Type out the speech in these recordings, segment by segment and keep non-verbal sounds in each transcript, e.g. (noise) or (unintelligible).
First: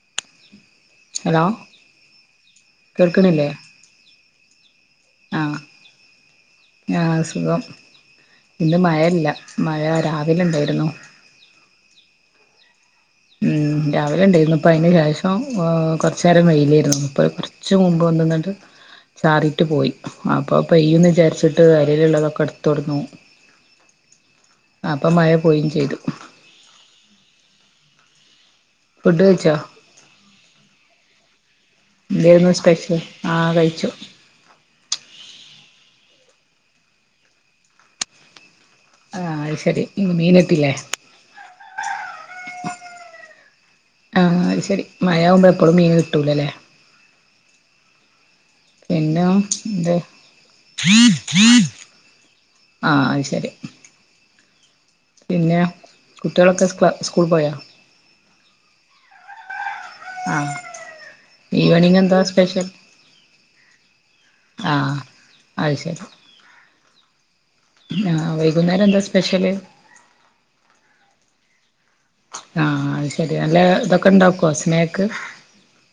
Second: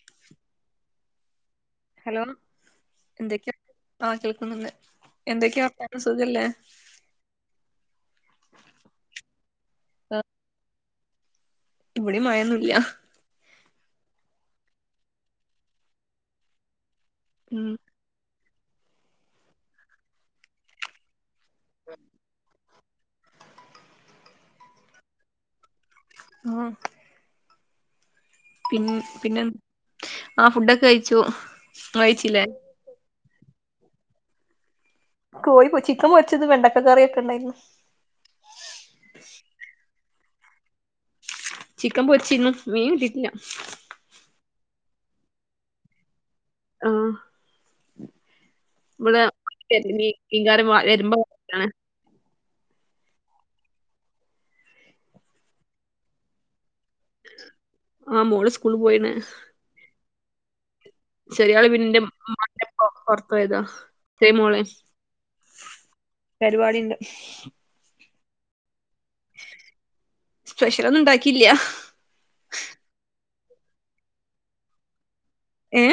(unintelligible) Hello hello കേൾക്കണില്ലേ എന്തൊക്കെയ ആ കേൾക്കുന്നുണ്ട് എന്തൊക്കെയാണ് സ ആഹസുഖം ഇന്ന് മഴയില്ല മഴ ആ, രാവില ഉണ്ടായിരുന്നു ഇവിടെ മയന്നില്ല ഉ രാവിലെ ഉണ്ടായിരുന്നു ഇപ്പൾ അതിന് ശേഷം കുറച്ചു നേരം വെയിലയിരുന്നു അ ഉം കുറച്ച മുമ്പ് കൊന്തന്നിട്ട് ചാറിയിട്ട് പോയി അപ്പൊ പെയ്യന്ന് വിചാരിച്ചിട്ട് കരലുള്ളതൊക്കെ എടുത്തടന്നു അപ്പൊ മഴ പോയും ചെയ്തു ആഹ പിൻ ഫുഡ് പിന്നെ കഴിച്ചോ ആ ഫുഡൊക്കെ കഴിച്ചു ങ്ങൾ കഴിച്ചില്ലേ ആ കഴിച്ചു കോഴി പോ ചിക്കൻ പൊരിച്ചത് വെണ്ടക്ക കറി ഒക്കെ ഇണ്ടായിരുന്നു ആഹ അത് ശരി ഇ മീൻട്ടില്ലേ ചിക്കൻ പൊച്ചിന്നും മീൻ കിട്ടിട്ടില്ല ആഹ് അത് ശരി മഴ ആവുമ്പോ എപ്പളും മീൻ കിട്ടൂലല്ലേ ആഹ പിന്നെ എന്തേ മീൻകാരൻ വ- വരുമ്പോ ആഹ അത് ശരി പിന്നെ കുട്ടികളൊക്കെ സ് സ്കൂൾ പോയാ ആ മോള സ്കൂള് പോയിണ് ആഹ ശെരിയാള് പിന്നന്റെ മ പറത്തയതാ ശ മോളെ അ ശരി (unintelligible) ആഹ വൈകുന്നേരം എന്താസ് സ്പെഷ്യൽ ഒന്നും ഉണ്ടാക്കിയില്ല ആഹ അത് ശെരി നല്ല ഇതൊക്കെ ഇണ്ടാക്കോ സ്നേക്ക് ഏ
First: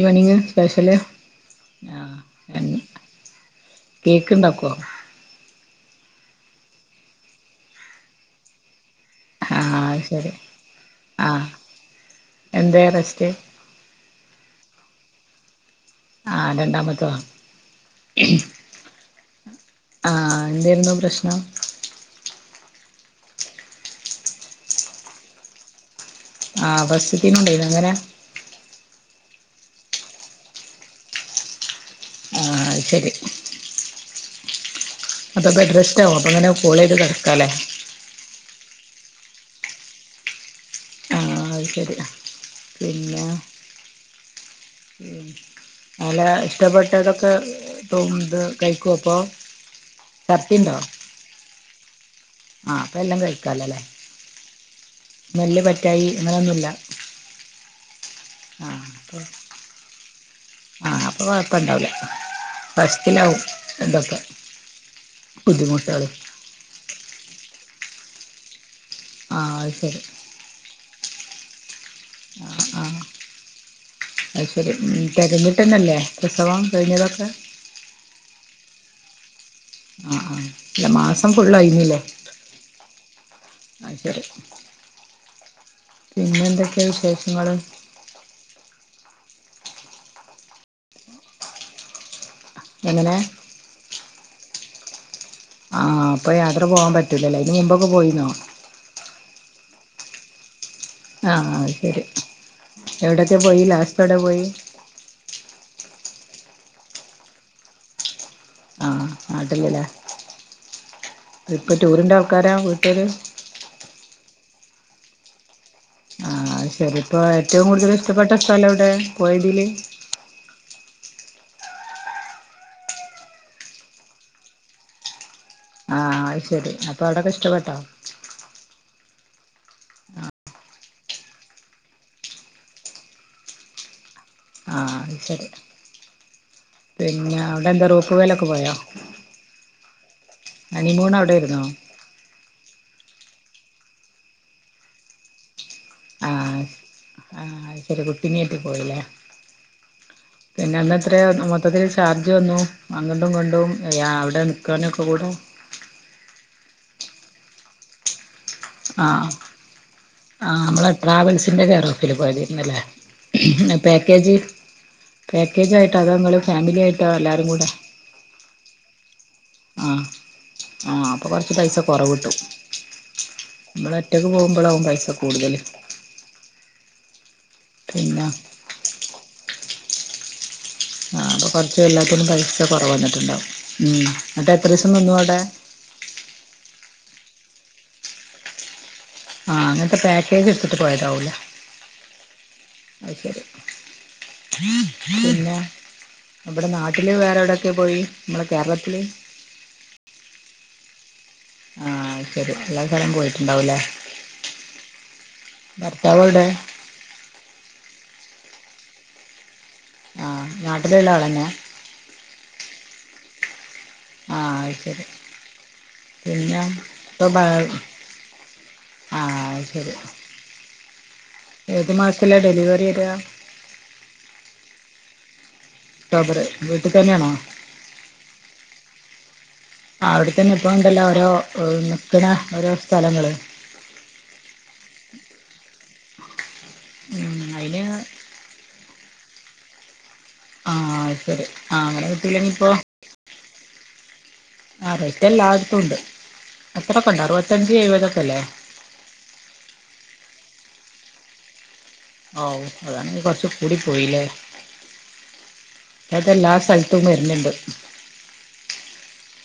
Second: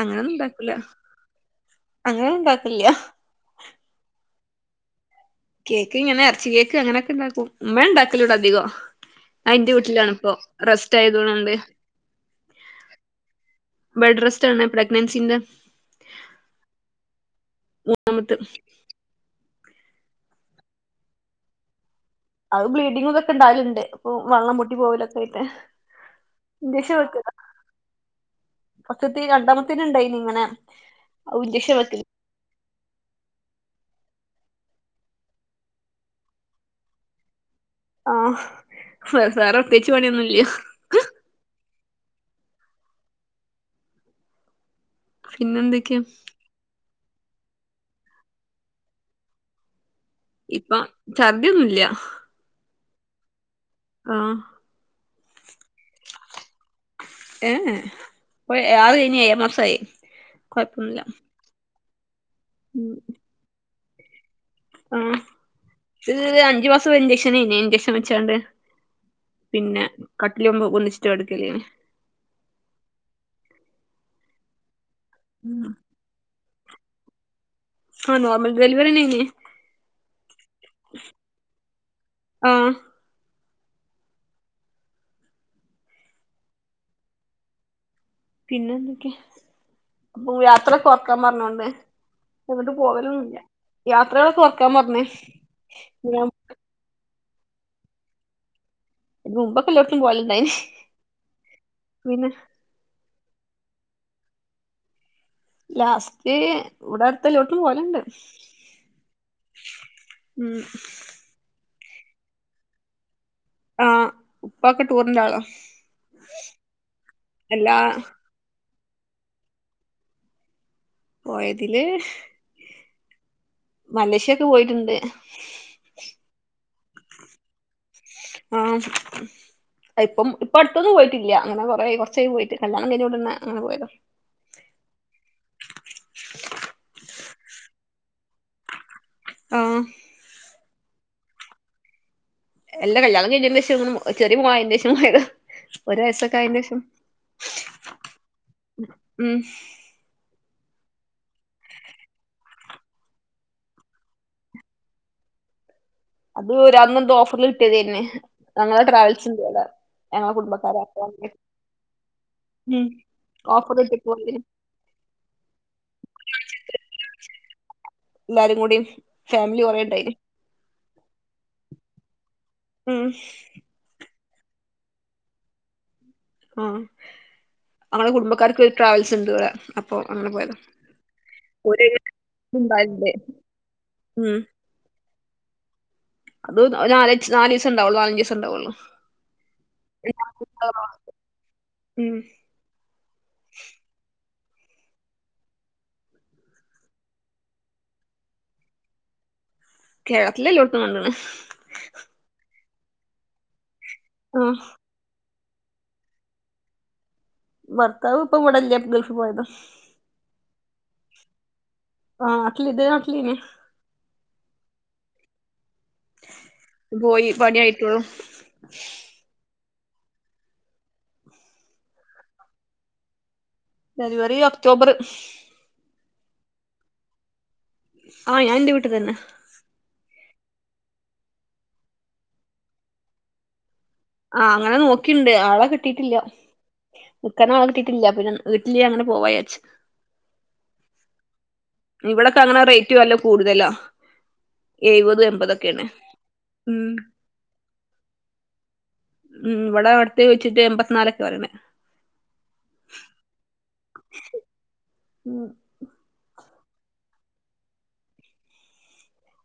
അങ്ങനെന്നും ഇണ്ടാക്കല സ്പെഷ്യല് അങ്ങനെ ഇണ്ടാക്കലില്ല ആഹ് അപ്പോ കേക്ക് ഇങ്ങനെ ഇറച്ചി കേക്ക് അങ്ങനൊക്കെണ്ടാക്കും ഉമ്മ ഉണ്ടാക്കലോൂട അധികം എന്റെ ആഹ് അത് ശരി വീട്ടിലാണിപ്പോൊ റെസ്റ്റ് ആഹ് ആയതോണണ്ട് എന്തേ റെസ്റ്റ് ബെഡ്രെസ്റ്റാണ് പ്രഗ്നൻസിൻ്റെ ആ രണ്ടാമത്തതാ സമയത്ത് ആഹ് എന്താര്ന്നു പ്രശ്നം അത് ബ്ലീഡിംഗുംതൊക്കെ ഇണ്ടാവാലുണ്ട് ഇപ്പൊ വെള്ളം പൊട്ടി പോവലൊക്കെ ആയിട്ട് ആഹ് ഇഞ്ചക്ഷൻ ഫാസ്റ്റാത്തേനും ഉണ്ടയിന അങ്ങനെ ക്കത്തി രണ്ടാമത്തെന് ഉണ്ടായിനി ഇങ്ങനെ ഇൻജക്ഷൻ വെക്ക ആഹ് ശെരി അപ്പൊ ബെഡ് റസ്റ്റ്‌ ആകും അപ്പൊ ഇങ്ങനെ കോളേയ്ത് കടക്കാലേ വേ വേറെ പ്രത്യേകിച്ച് പണിയൊന്നുംല്ല ആഹ് അത് ശെരി പിന്നാ ഉം പിന്നെ എന്തൊക്കെയാ നല്ല ഇഷ്ടപ്പെ ട്ടതൊക്കെ തോന്നുന്നത് കഴിക്കും അപ്പൊ ചർത്തിണ്ടോ ഇപ്പൊ ഛർദ്യൊന്നുംല്ല ആഹ് അപ്പ എല്ലാം കഴിക്കാല്ലാല്ലേ ആഹ് നെല്ല് പറ്റായി ഇങ്ങനെയൊന്നുല്ല ഏഹ് ആഹ് ആറ് അപ്പൊ കഴിഞ്ഞ് ഏഴാം മാസായി കൊയപ്പൊന്നുല്ല ഫസ്റ്റാലാവും ഇതൊക്ക ആഹ് ഈഹ് അഞ്ചു മാസം ഇഞ്ചക്ഷനയിന് ഇഞ്ചക്ഷൻ വെച്ചണ്ട് ആഹ് അത് പിന്നെ ശരി കട്ടിലിയുമ്പോ ഒന്നിച്ചിട്ട കെടക്കല് ആഹ് ആഹ് അയ്ശെരി ഉം തെരഞ്ഞിട്ടന്നല്ലേ പ്രസവം കഴിഞ്ഞതൊക്കാ ആഹ് നോർമൽ ഡെലിവറിന്നായിന് ആഹ് ആഹ് ഇല്ല മാസം ഫുള്ളായിഴില്ലേ ആ അയ്ശരി പിന്നെന്തൊക്കെയാ വിശേഷങ്ങള് പിന്നെ എന്തൊക്കെ അപ്പൊ യാത്ര കൊറക്കാൻ പറഞ്ഞോണ്ട് എങ്ങോട്ടും പോകല് എങ്ങനെ ഒന്നുല്ല യാത്രകള് കൊറക്കാൻ പറഞ്ഞേ ആഹ് അപ്പൊ യാത്ര പോവാൻ പറ്റൂലല്ലേ അയിന് മുമ്പൊക്കാ പോയിനോ മുമ്പൊക്കെ എല്ലാടത്തും പോവലിണ്ടായിനു ആഹ് ശരി എവിടെക്കെ പോയി ലാസ്റ്റ് എവ്ടെ പോയി ലാസ്റ്റ് ഇവിടെ അടുത്തെല്ലോട്ടും പോവല്ണ്ട് നാട്ടില്ലല്ലേ ഉം ഇപ്പൊ ടൂറിന്റെ ആൾക്കാരാ വീട്ടര് ആഹ് ഉപ്പക്കെ ടൂറിന്റെ ആളാ ആഹ് ശെരിപ്പ ഏറ്റവും എല്ലാ കൂടുതൽ ഇഷ്ടപ്പെട്ട സ്ഥലം എവിടെ പോയതില് പോയതില് മലേഷ്യ ഒക്കെ പോയിട്ടുണ്ട് ആഹ് ശെരി അപ്പൊ അവിടക്ക ഇഷ്ടപ്പെട്ടോ ആഹ് ഇപ്പം ഇപ്പാ അടുത്തോന്നും പോയിട്ടില്ല അങ്ങനെ കൊറേ ആയി കുറച്ച് ആയി പോയിട്ട് കല്യാണം കഴിഞ്ഞോടാന്നെ അങ്ങനെ പോയതാ ആഹ് അത് ശരി പിന്നെ അവിടെ എന്താ റോപ്പ് വേലൊക്കെ പോയോ ആഹ് ഹണിമൂൺ അവിടെയിരുന്നോ എല്ലാ കല്യാണം കഴിഞ്ഞെന്റെശം ഇക്ക് ഒരു പൂവാ അയിന്റെശം (unintelligible) ഒരു വയസ്സൊക്കെ അയിന്റെശം അയ്ശെരി കുട്ടിങ്‌ എത്തി പോയില്ലേ പിന്നെ അന്ന് എത്രയാ മൊത്തത്തിൽ ചാർജ് വന്നു അങ്ങട്ടും ഇങ്ങോട്ടും യാ അവിടെ നിൽക്കുവാനൊക്കെ കൂടെ അത് ഒര് അന്ന്ണ്ട് ഓഫറിൽ കിട്ടിയതന്നെ ഞങ്ങളെ ആഹ് ട്രാവൽസിന്റെ (unintelligible) ആഹ് കുടുംബക്കാരാ നമ്മളെ അപ്പൊ അങ്ങനെ ട്രാവൽസിന്റെ കെയറോഫില് പോയാത് ഉം ഓഫർ ല്ലേ കിട്ടിയപ്പോ പാക്കേജ് അതിന് പാക്കേജയിട്ട് അതാ ഇങ്ങള് ഫാമിലി ആയിട്ടോ എല്ലാരും കു എല്ലാരും കൂടി ഫാമിലി ആഹ് കൊറേണ്ടായിന് ആഹ് അപ്പോൾ കുറച്ച് പൈസ കുറവ് കിട്ടും ഉം നമ്മള് ഒറ്റക്ക് പോകുമ്പോളാവും പൈസ കൂടുതല് ആ അങ്ങെ പിന്നെ കുടുംബക്കാർക്ക്രു ട്രാവൽസ് ഉണ്ട് ഇവിടെ അപ്പൊ അങ്ങനെ പോയതാ ആഹ് അപ്പ കുറച്ച് ഓര് എല്ലാത്തിനും പൈസ കുറവ് ഉണ്ടാവല്ണ്ട് വന്നിട്ടുണ്ടാവും ഉം എന്നാട്ട് എത്ര ദിവസം നിന്നു അവിടെ അത് നാല നാല് ദിവസം ഉണ്ടാവുള്ളൂ നാലഞ്ച് ദിവസം ഉണ്ടാവുള്ളു ആ അങ്ങനത്തെ പാക്കേജ് എടുത്തിട്ട് പോയതാവൂലെ ഉം അ ശരി പിന്ന അവിടെ നാട്ടില് വേറെ എവിടെൊക്കെ പോയി നമ്മളെ കേരളത്തില് കേരളത്തില് എല്ലോട്ത്തും കണ്ട്ണ് ആഹ് അത് ശരി എല്ലാ സ്ഥലം പോയിട്ടുണ്ടാവൂല്ലേ ആഹ ഭർത്താവ് എവുടെ ഭർത്താവ് ഇപ്പൊ ഇവിടെ ഇല്ല ഗൾഫ് പോയതാ ആഹ നാട്ടില് ഉള്ള ആളന്നെ ആഹ നാട്ടിൽ ഇതെരെ നാട്ടിലെനി ആഹ അയിശേരി പിന്ന പോയി പണിയായിട്ടൊള്ളു ആ ശരി ഏത് മാസത്തിലാ ഡെലിവറി വെരാ ഡെലിവറി ഒക്ടോബർ ഒക്ടോബർ വീട്ടിൽ തന്നെയാണോ ആഹ ഞാൻ ഇന്റെ വീട്ടിൽ തന്നെ അവിടെത്തന്നെ ഇപ്പോൾ ഉണ്ടല്ലോ ഓരോ നിൽക്ക്‌ണ ഓരോ സ്ഥലങ്ങള്ൾ ആ അങ്ങനെ നോക്കിണ്ട് ആളെ കിട്ടിയിട്ടില്ല ഉം നിക്കാൻ ആളെ അയിന് കിട്ടീട്ടില്ല പിന്നെ വീട്ടില് അങ്ങനെ പോവാച്ച് ആഹ ശരി ആഹ അങ്ങനെ ഇവിടൊക്കെ കിട്ടല്ലെനി അങ്ങനെ ഇപ്പൊ റേറ്റ് വല്ല കൂടുതലാ ആ എഴുപത് പെറ്റ എല്ലാടത്തും എൺപതൊക്കെയാണ് ഉണ്ട് ഉം അത്രൊക്കെ ഉണ്ട് അറുപത്തഞ്ച് എഴപതൊക്ക അല്ലേ ഉം ഇവിടെ അവിടത്തേ ചോയിച്ചിട്ട് എൺമ്പത്തിനാലൊക്കെ പറയ്ണെ ഓ അതാണെങ്കി കൊറച്ചു കൂടി പോയില്ലേ ഉ അത് എല്ലാ സ്ഥലത്തും വരുന്നുണ്ട്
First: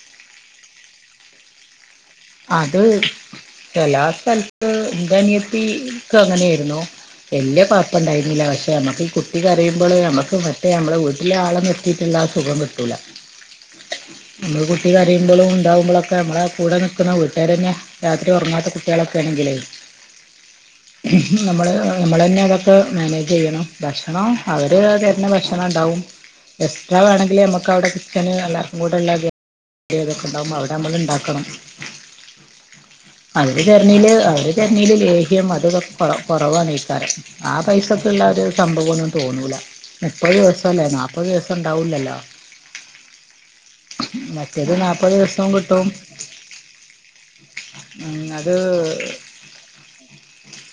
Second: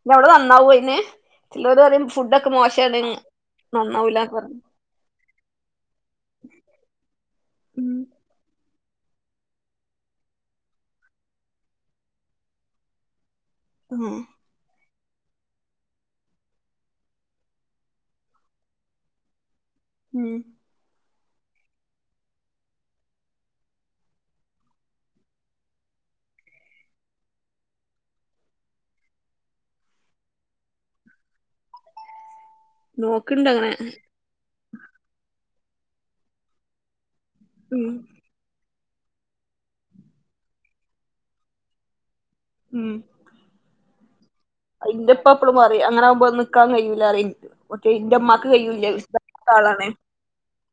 ഞ അവിടെ നന്നാവൊ അയിന് ചെലോര് പറയും ഫുഡൊക്കെ അത് മോശാണ് ചെല നന്നാവൂലന്നൊക്കെ പറഞ്ഞു സ്ഥലത്ത് എന്താണ് ഇന്ക് അങ്ങനെയായിരുന്നു വല്യ ഉം കുഴപ്പുണ്ടായിരുന്നില്ല പക്ഷെ പെ നമ്മക്ക് ഈ കുട്ടി കരയുമ്പോൾ നമ്മുക്ക് മറ്റേ നമ്മളെ വീട്ടിലെ ആളെ നിത്തിയിട്ടുള്ള ആ സുഖം കിട്ടൂല ആഹ നമ്മൾ കുട്ടി കരയുമ്പോഴും ഉണ്ടകുമ്പോളൊക്കെ നമ്മള കൂടെ നിക്ക ുന്ന വീട്ടേർ തന്നെ രാത്രി ഉറങ്ങാത്ത കുട്ടികളൊക്കെ ആണെങ്കിലേ ഉം നമ്മള് നമ്മൾ തന്നെ അതൊക്കെ മാനേജ് ചെയ്യണം ഭക്ഷണം അവര് തര്ന്ന ഭക്ഷണം ഉണ്ടാവും എക്സ്ട്രാേ വേണെങ്കിൽ നമുക്ക് അവിടെ കിച്ചണ് എല്ലാവർും കൂടെള്ള തൊക്കെ ഉണ്ടാകുമ്പോ അവിടെ നമ്മള് ഉണ്ടാക്കണം നോക്കണ്ട് അവര് അങ്ങനെ തരണില് അവര് തരണല് ലേഹ്യം െ കൊ കുറവണെക്കാരും ആ ഉം പൈസക്ക്‌ള്ള ഒരു സംഭവംഒന്നും തോന്നൂല മുപ്പത് ദിവസംല്ലേ നാപ്പത് ദിവസം ഉണ്ടാവൂല്ലല്ലോ ഉം അ അത് ഇന്റെ ഉപ്പ എപ്പളും പറയും അങ്ങനെ ആവുമ്പോ നിക്കാൻ കഴിയു ല്ല പറയും ഒറ്റേ ഇന്റെ ഉം, ഉമ്മാക്ക് കഴിയൂല്ല അത് വിശദ ആളാണ്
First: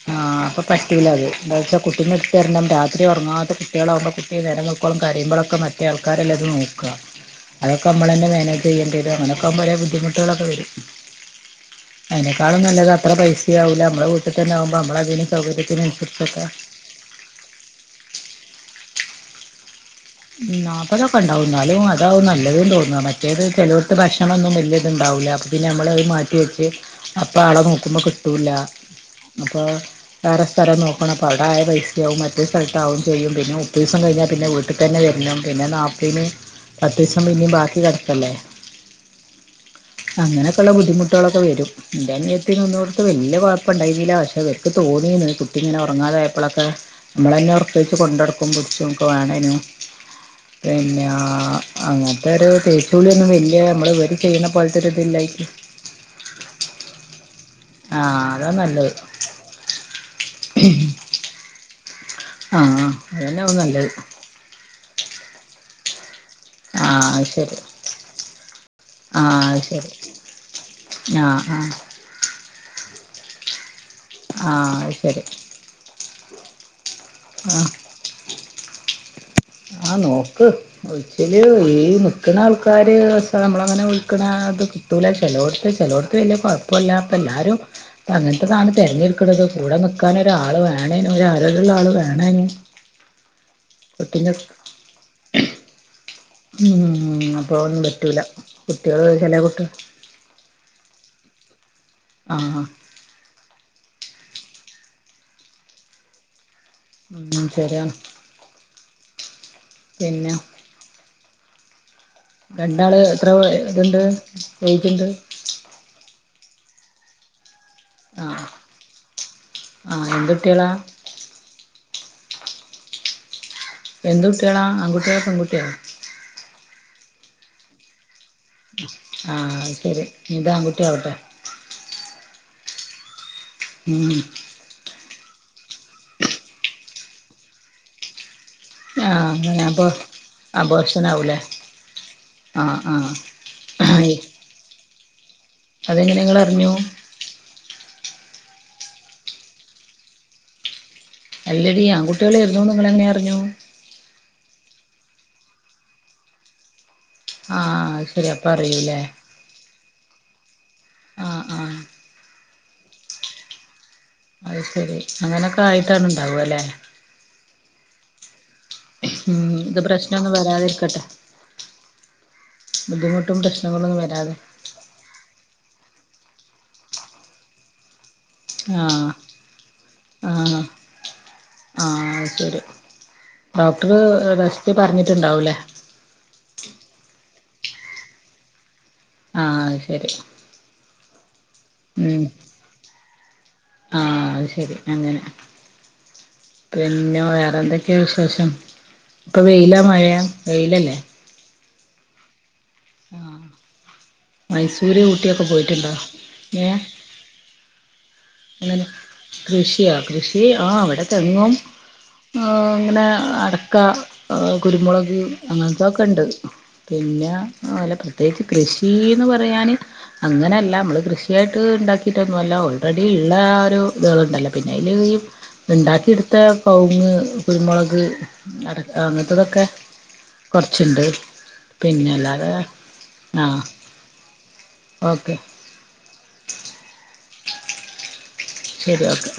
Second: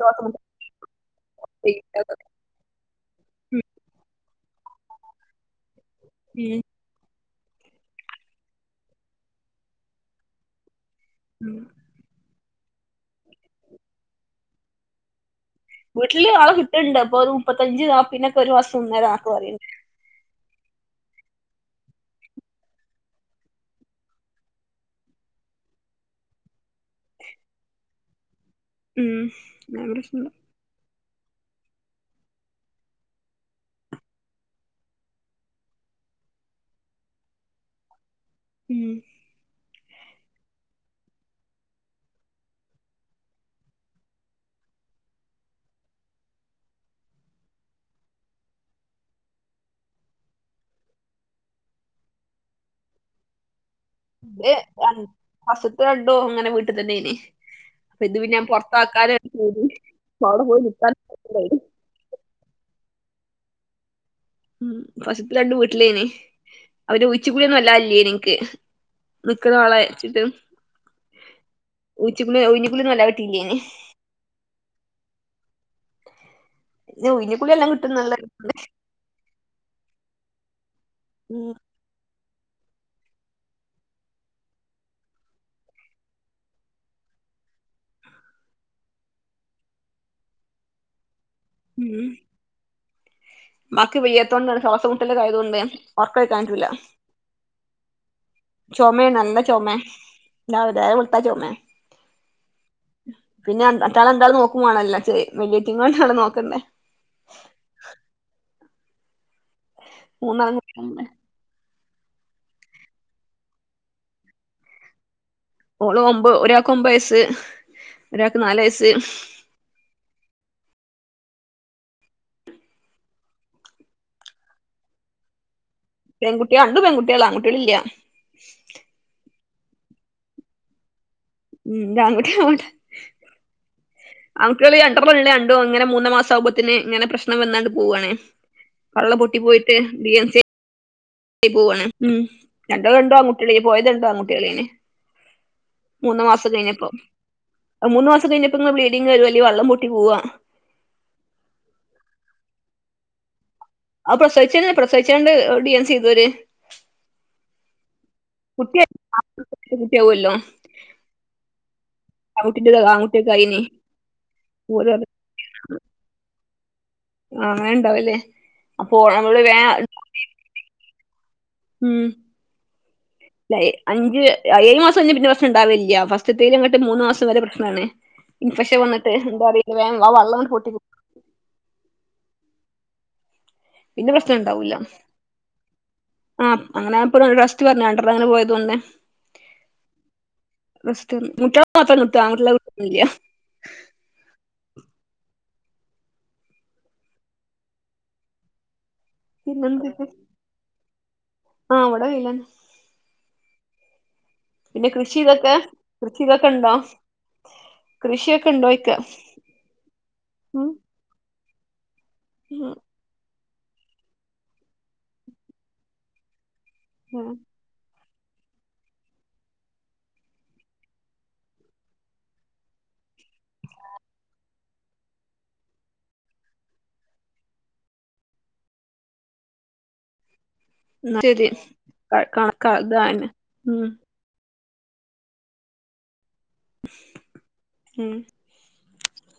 ശ്വാസം മുട്ടല് ആഹ് അപ്പ പറ്റൂലാ അത് എന്താച്ച കഴിയൂല കുട്ടിന്നെ ഇടത്തെരണം രാത്രി ഉറങ്ങാത്ത ഉം കുട്ടികളാകുമ്പോൾ കുട്ടിയെ നേരം വെളുക്കോളാം കയുമ്പോഴൊക്കെ മറ്റേ ആൾക്കാരെല്ലെ അത് ഉം നോക്കുക അതൊക്കെ നമ്മൾ ന്നെ മാനേജ് ചെയ്യേണ്ടി വരും അങ്ങനെ ആകുമ്പോൾ കൊറേ ബുദ്ദിമുട്ട്കൾ ഒക്കെ വരും ഉം അതിനേക്കാളും നല്ലത് അത്ര പൈസയാവൂല്ല നമ്മളെ വീട്ട് തന്നാവുമ്പം നമ്മളതിന് വീട്ടില് സൗകര്യത്തിനനുസരിച്ചൊക്കെ ആൾ കിട്ടണ്ട് അപ്പൊ മുപ്പത്തഞ്ച് നാപയ്ന് ഒക്കെ ഒരു മാസം നിന്നേരന്നോക്കെ പറയണ്ട് നാൽപതൊക്കെ ഇണ്ടാവും ന്നാലും അതാവും നല്ലത് തോന്ന. മറ്റേത് ചെലോടത്തെ ഭക്ഷണം ഒന്നും വല്യ ഇത് ഇണ്ടാവൂല ആവൂല പിന്നെ നമ്മൾ അത് മാറ്റിവെച്ച് അപ്പൊ ആളെ നോക്കുമ്പോ കിട്ടൂല. ഉം അപ്പൊ ഭയങ്കര പ്രശ്നണ്ട് വേറെ സ്ഥലം നോ ക്കണപ്പം അവ്ടെ ആയ പൈസ്യാവും മറ്റേ സ്ഥലത്ത് ആവും ചെയ്യും. പിന്നെ മുപ്പതീസം കഴിഞ്ഞാ പിന്നെ വീ ട്ട്ത്തന്നെ വര്ണം. പിന്നെ നാല്പത് ന് പത്തീസം പിന്നിം ബാക്കി കെട്ക്കല്ലേ. ഉം അങ്ങനെകൊള്ള ബുദ്ധിമുട്ടുകളൊക്കെ വരും. ഇൻ്റെനിയത്തി നിന്നീന്യോട്ത്ത് വല്ല്യ കൊഴപ്പം ഇണ്ടായ്ന്നീല്ല. പക്ഷെ ഇവര്ക്ക് തോന്നി (unintelligible) കുട്ടി ഇങ്ങനെ ഒറങ്ങാതെ ആയപ്പളൊക്കെ നമ്മളയ്‌നെ ഒറക്കൊയിച്ചു കൊണ്ടടക്കും പുട്ച്ചും ഒക്കെ വാണേനും പിന്നെ അങ്ങൻത്തൊരു തേച്ച് കുളിയൊന്നും വല്യ ഇൻ്റെത് രൺ ഫസ്‌റ്റ്ത്തത് രണ്ടും അങ്ങനെ വീട്ട് തന്നേ നി. അപ്പ ആ ഇത് പിന്നെ അതാ നല്ലത് പുറത്താക്കാലോ. (unintelligible) അപ്പ അവടെ നിക്കാൻ (unintelligible) ആഹ് അതന്നാവും നല്ലത്. ഉം ഫസ്‌റ്റ്ത്ത രണ്ടും വീട്ടിലേനി. ആ ഒരു ഉഴിച്ചു കുളിയൊന്നും വല്ലാ ഇല്ലേനി ഇൻക്ക്. നിക്ക്ണ ആളെ ശരി വചിട്ട്. നാ ആ കുളി നല്ലത് കിട്ടീനി യ്ന്. ആഹ് ആഹ് അത് ശരി ന്നെ ഉഴിഞ്ഞുകുളി ആഹ് നല്ലോം കിട്ടുംന്നുള്ള (unintelligible) ആഹ് നോക്ക്. ഉയ്ച്ചില് ഉം ഉഴീന്ന് ക്ക്ണ ആൾക്കാര് വെച്ചാ നമ്മളങ്ങനെ വിളിക്ണ അത് കിട്ടൂലാ ചെലോട്ത്ത്. ചെലോട്ത്ത് വല്യ കുഴപ്പൂല്ലാത്ത എല്ലാരും ഇപ്പ അങ്ങൻത്തെതാണ് തിരഞ്ഞെടുക്ണത് കൂടെ നിക്കാന് ഒരാൾ വേണെനും ഒരാരോഗ്യള്ള ആൾ വേണേനും. ഉമ്മാക്ക് കുട്ടിന്റെ വയ്യാത്തോണ്ടാണ്. ശ്വാസം മുട്ടലൊക്കെ ആയതോണ്ടേ. ഒറക്കൊയിക്കാൻ പറ്റൂല. ഉം അപ്പൊ ഒന്നും പറ്റൂല ചൊമേ കുട്ടികള് നല്ല ചെല കുട്ടി ചൊമേ. രാവ് നേരം വെള്ത്താ ചൊമെ. ആ അ ട്ട്യാളെ എന്തായാലും നോക്കും മാണല്ലോ ചെ വെല്ലീറ്റങ്ങളെന്നേണ് നോക്കണ്ടേ. ഉം ശരിയാണ്. പിന്നെ മുന്നാൺകുട്ടിയേളല്ലേ. രണ്ടാള് എത്ര ഇതുണ്ട് വെയ്റ്റ്ണ്ട്? ഓള് ഒരാൾക്ക് ഒമ്പത് വയസ്സ്, ഒരാൾക്ക് ആഹ് നാല് വയസ്സ്. ആഹ് എന്ത് കുട്ടികളാ എന്ത് കുട്ടിയേളാ? ആൺകുട്ടിയോ പെൺകുട്ടിയോ പെൺകുട്ടിയാ. രണ്ടും പെൺകുട്ടിയേളാ. ആൺകുട്ടിയേ ളില്ല. ആ ശരി ഇഞ്ദ് ആൺക്കുട്ടി ആവട്ടേ. ഉം ഇതാൺക്കുട്ടി ആവട്ടേ ഉം ആൺകുട്ടിയേള് രണ്ട്രണം ഇള്ളേ ക രണ്ടും അങ്ങനെ മൂന്ന് മാസാവുമ്പോത്തിന് ഇങ്ങനെ പ്രശ്‌നം വന്നാണ്ട് പോവാണേ. പള്ള ആഹ് പൊട്ടി അങ്ങനെ പോയിട്ട് അപ്പൊ ഡി എം സി അബോർഷനാവൂലേ പൊട്ടിപോവാണ്. ഉം രണ്ടോ ആഹ് രണ്ടോ ആൺകുട്ടിയേളേനി. ഈ പോയത് രണ്ടും ആഹ് ആൺകുട്ടിയേളേനി അതെങ്ങനെ മൂന്ന് നിങ്ങൾ മാസം അറിഞ്ഞു കഴിഞ്ഞപ്പം. അത് മൂന്ന് മാസം കഴിഞ്ഞ് (unintelligible) ങ്ങ ബ്ലീഡിങ്ങ രും അല്ലേ വള്ളം പൊട്ടി പോവാ. അല്ലടി ആൺകുട്ടിയോളേര്ന്നൂന്ന് ന ഇങ്ങൾ എങ്ങനെ അറിഞ്ഞു? അത് പ്രസവിച്ചന്നെ. പ്രസവിച്ചാണ്ട് ഡി എൻ സി ചെയ്തോര്. ആഹ് അഹ് ശ കുട്ടി (unintelligible) ആവുല്ലോ ആഹ് ആഹ് ആൺക്കുട്ടിൻ്റെ ദ് ആൺക്കുട്ടിയൊക്കായിനി. അത് ശെരി അങ്ങനൊക്കെ ആയിട്ടാണ് ഇണ്ടാവ ലേ അങ്ങനെ ഉണ്ടാവല്ലേ അപ്പൊ നമ്മള് ഉം വേ ഇത് പ്രശ്നൊന്നും വരാതിരിക്കട്ടെ. ഉം ബുദ്ധിമുട്ടും ല്ലയ് പ്രശ്നങ്ങളൊന്നും അഞ്ച് വരാതെ ഏഴു മാസം കഴിഞ്ഞാ പിന്നെ ഒരു പ്രശ്‌നം ഇണ്ടാവലില്ല. ഫസ് ഫസ്റ്റ്ത്തേനിങ്ങട്ട് മൂന്ന്മാസം വരെ പ്രശ്നാണ്. ഇൻഫെക്ഷൻ ആഹ് വന്നിട്ട് എന്താ (unintelligible) വേ ആ വെള്ളംണ്ട് ആഹ് പൊട്ടി ആഹ് അത് ശരി. ഡോക്ടറ് പിന്നെ പ്രശ്നം ഉണ്ടാവില്ല റശ്റ്റ് പറഞ്ഞിട്ടുണ്ടാവൂല്ലേ. റ്റ് പറഞ്ഞ് രണ്ടർണം അങ്ങനെ പോയതോണ്ട്. ആ അഹ് ശരി. (unintelligible) ങ്കുട്ട്യള മാത്ര നിർത്ത ഉം ആങ്കുട്ട്യള നിർത്തൊന്നുല്ല്യ ആഹ് അത് ശരി അങ്ങനെ പിന്നെ വേറെന്തക്കെ വിശേഷം? ഇപ്പൊ വെയിലാ പിന്നെന്തൊക്കെ മഴയാ വെയിലല്ലേ. ആ വ്ടെ വെയിലാണ്. ആ പിന്നെ മൈസൂര് കൃഷി ഊട്ടിയൊക്കെ ഇതൊക്കെ പോയിട്ടുണ്ടോ? കൃഷി ഇതൊക്കെ ഏ ഉണ്ടോ കൃഷിയൊക്കെ ഉണ്ടോ ങ്ങനെ ഇക്ക കൃഷിയാ കൃഷി ആ ഉം. ഇവടെ തെങ്ങും ആ ഇങ്ങനെ അടക്ക കുരുമുളക് അങ്ങൻത്തൊക്കെണ്ട്. പിന്നെ ഉം. ആലപ പ്രത്യേകിച്ച് കൃഷിന്ന് പറയാന് അങ്ങനെയല്ല മ്മള് കൃഷിയായിട്ട് ഇണ്ടാക്കിട്ടൊന്നൊല്ല ഓൾറെഡി ഇള്ള ഒരു ഇതാളുണ്ടല്ലോ പിന്നെ അയില് ഈ ഇണ്ടാക്കിട്ത്ത കവുങ്ങ് കുരുമുളക് അടക്ക അങ്ങനത്തതൊക്കെ കുറച്ചുണ്ട് എന്നാ ശരി ക- പിന്നെല്ലാതെ കണക്കാ ഇതാണ് ആ ഉം ഓക്കെ ഉം ശരി ഓക്കെ.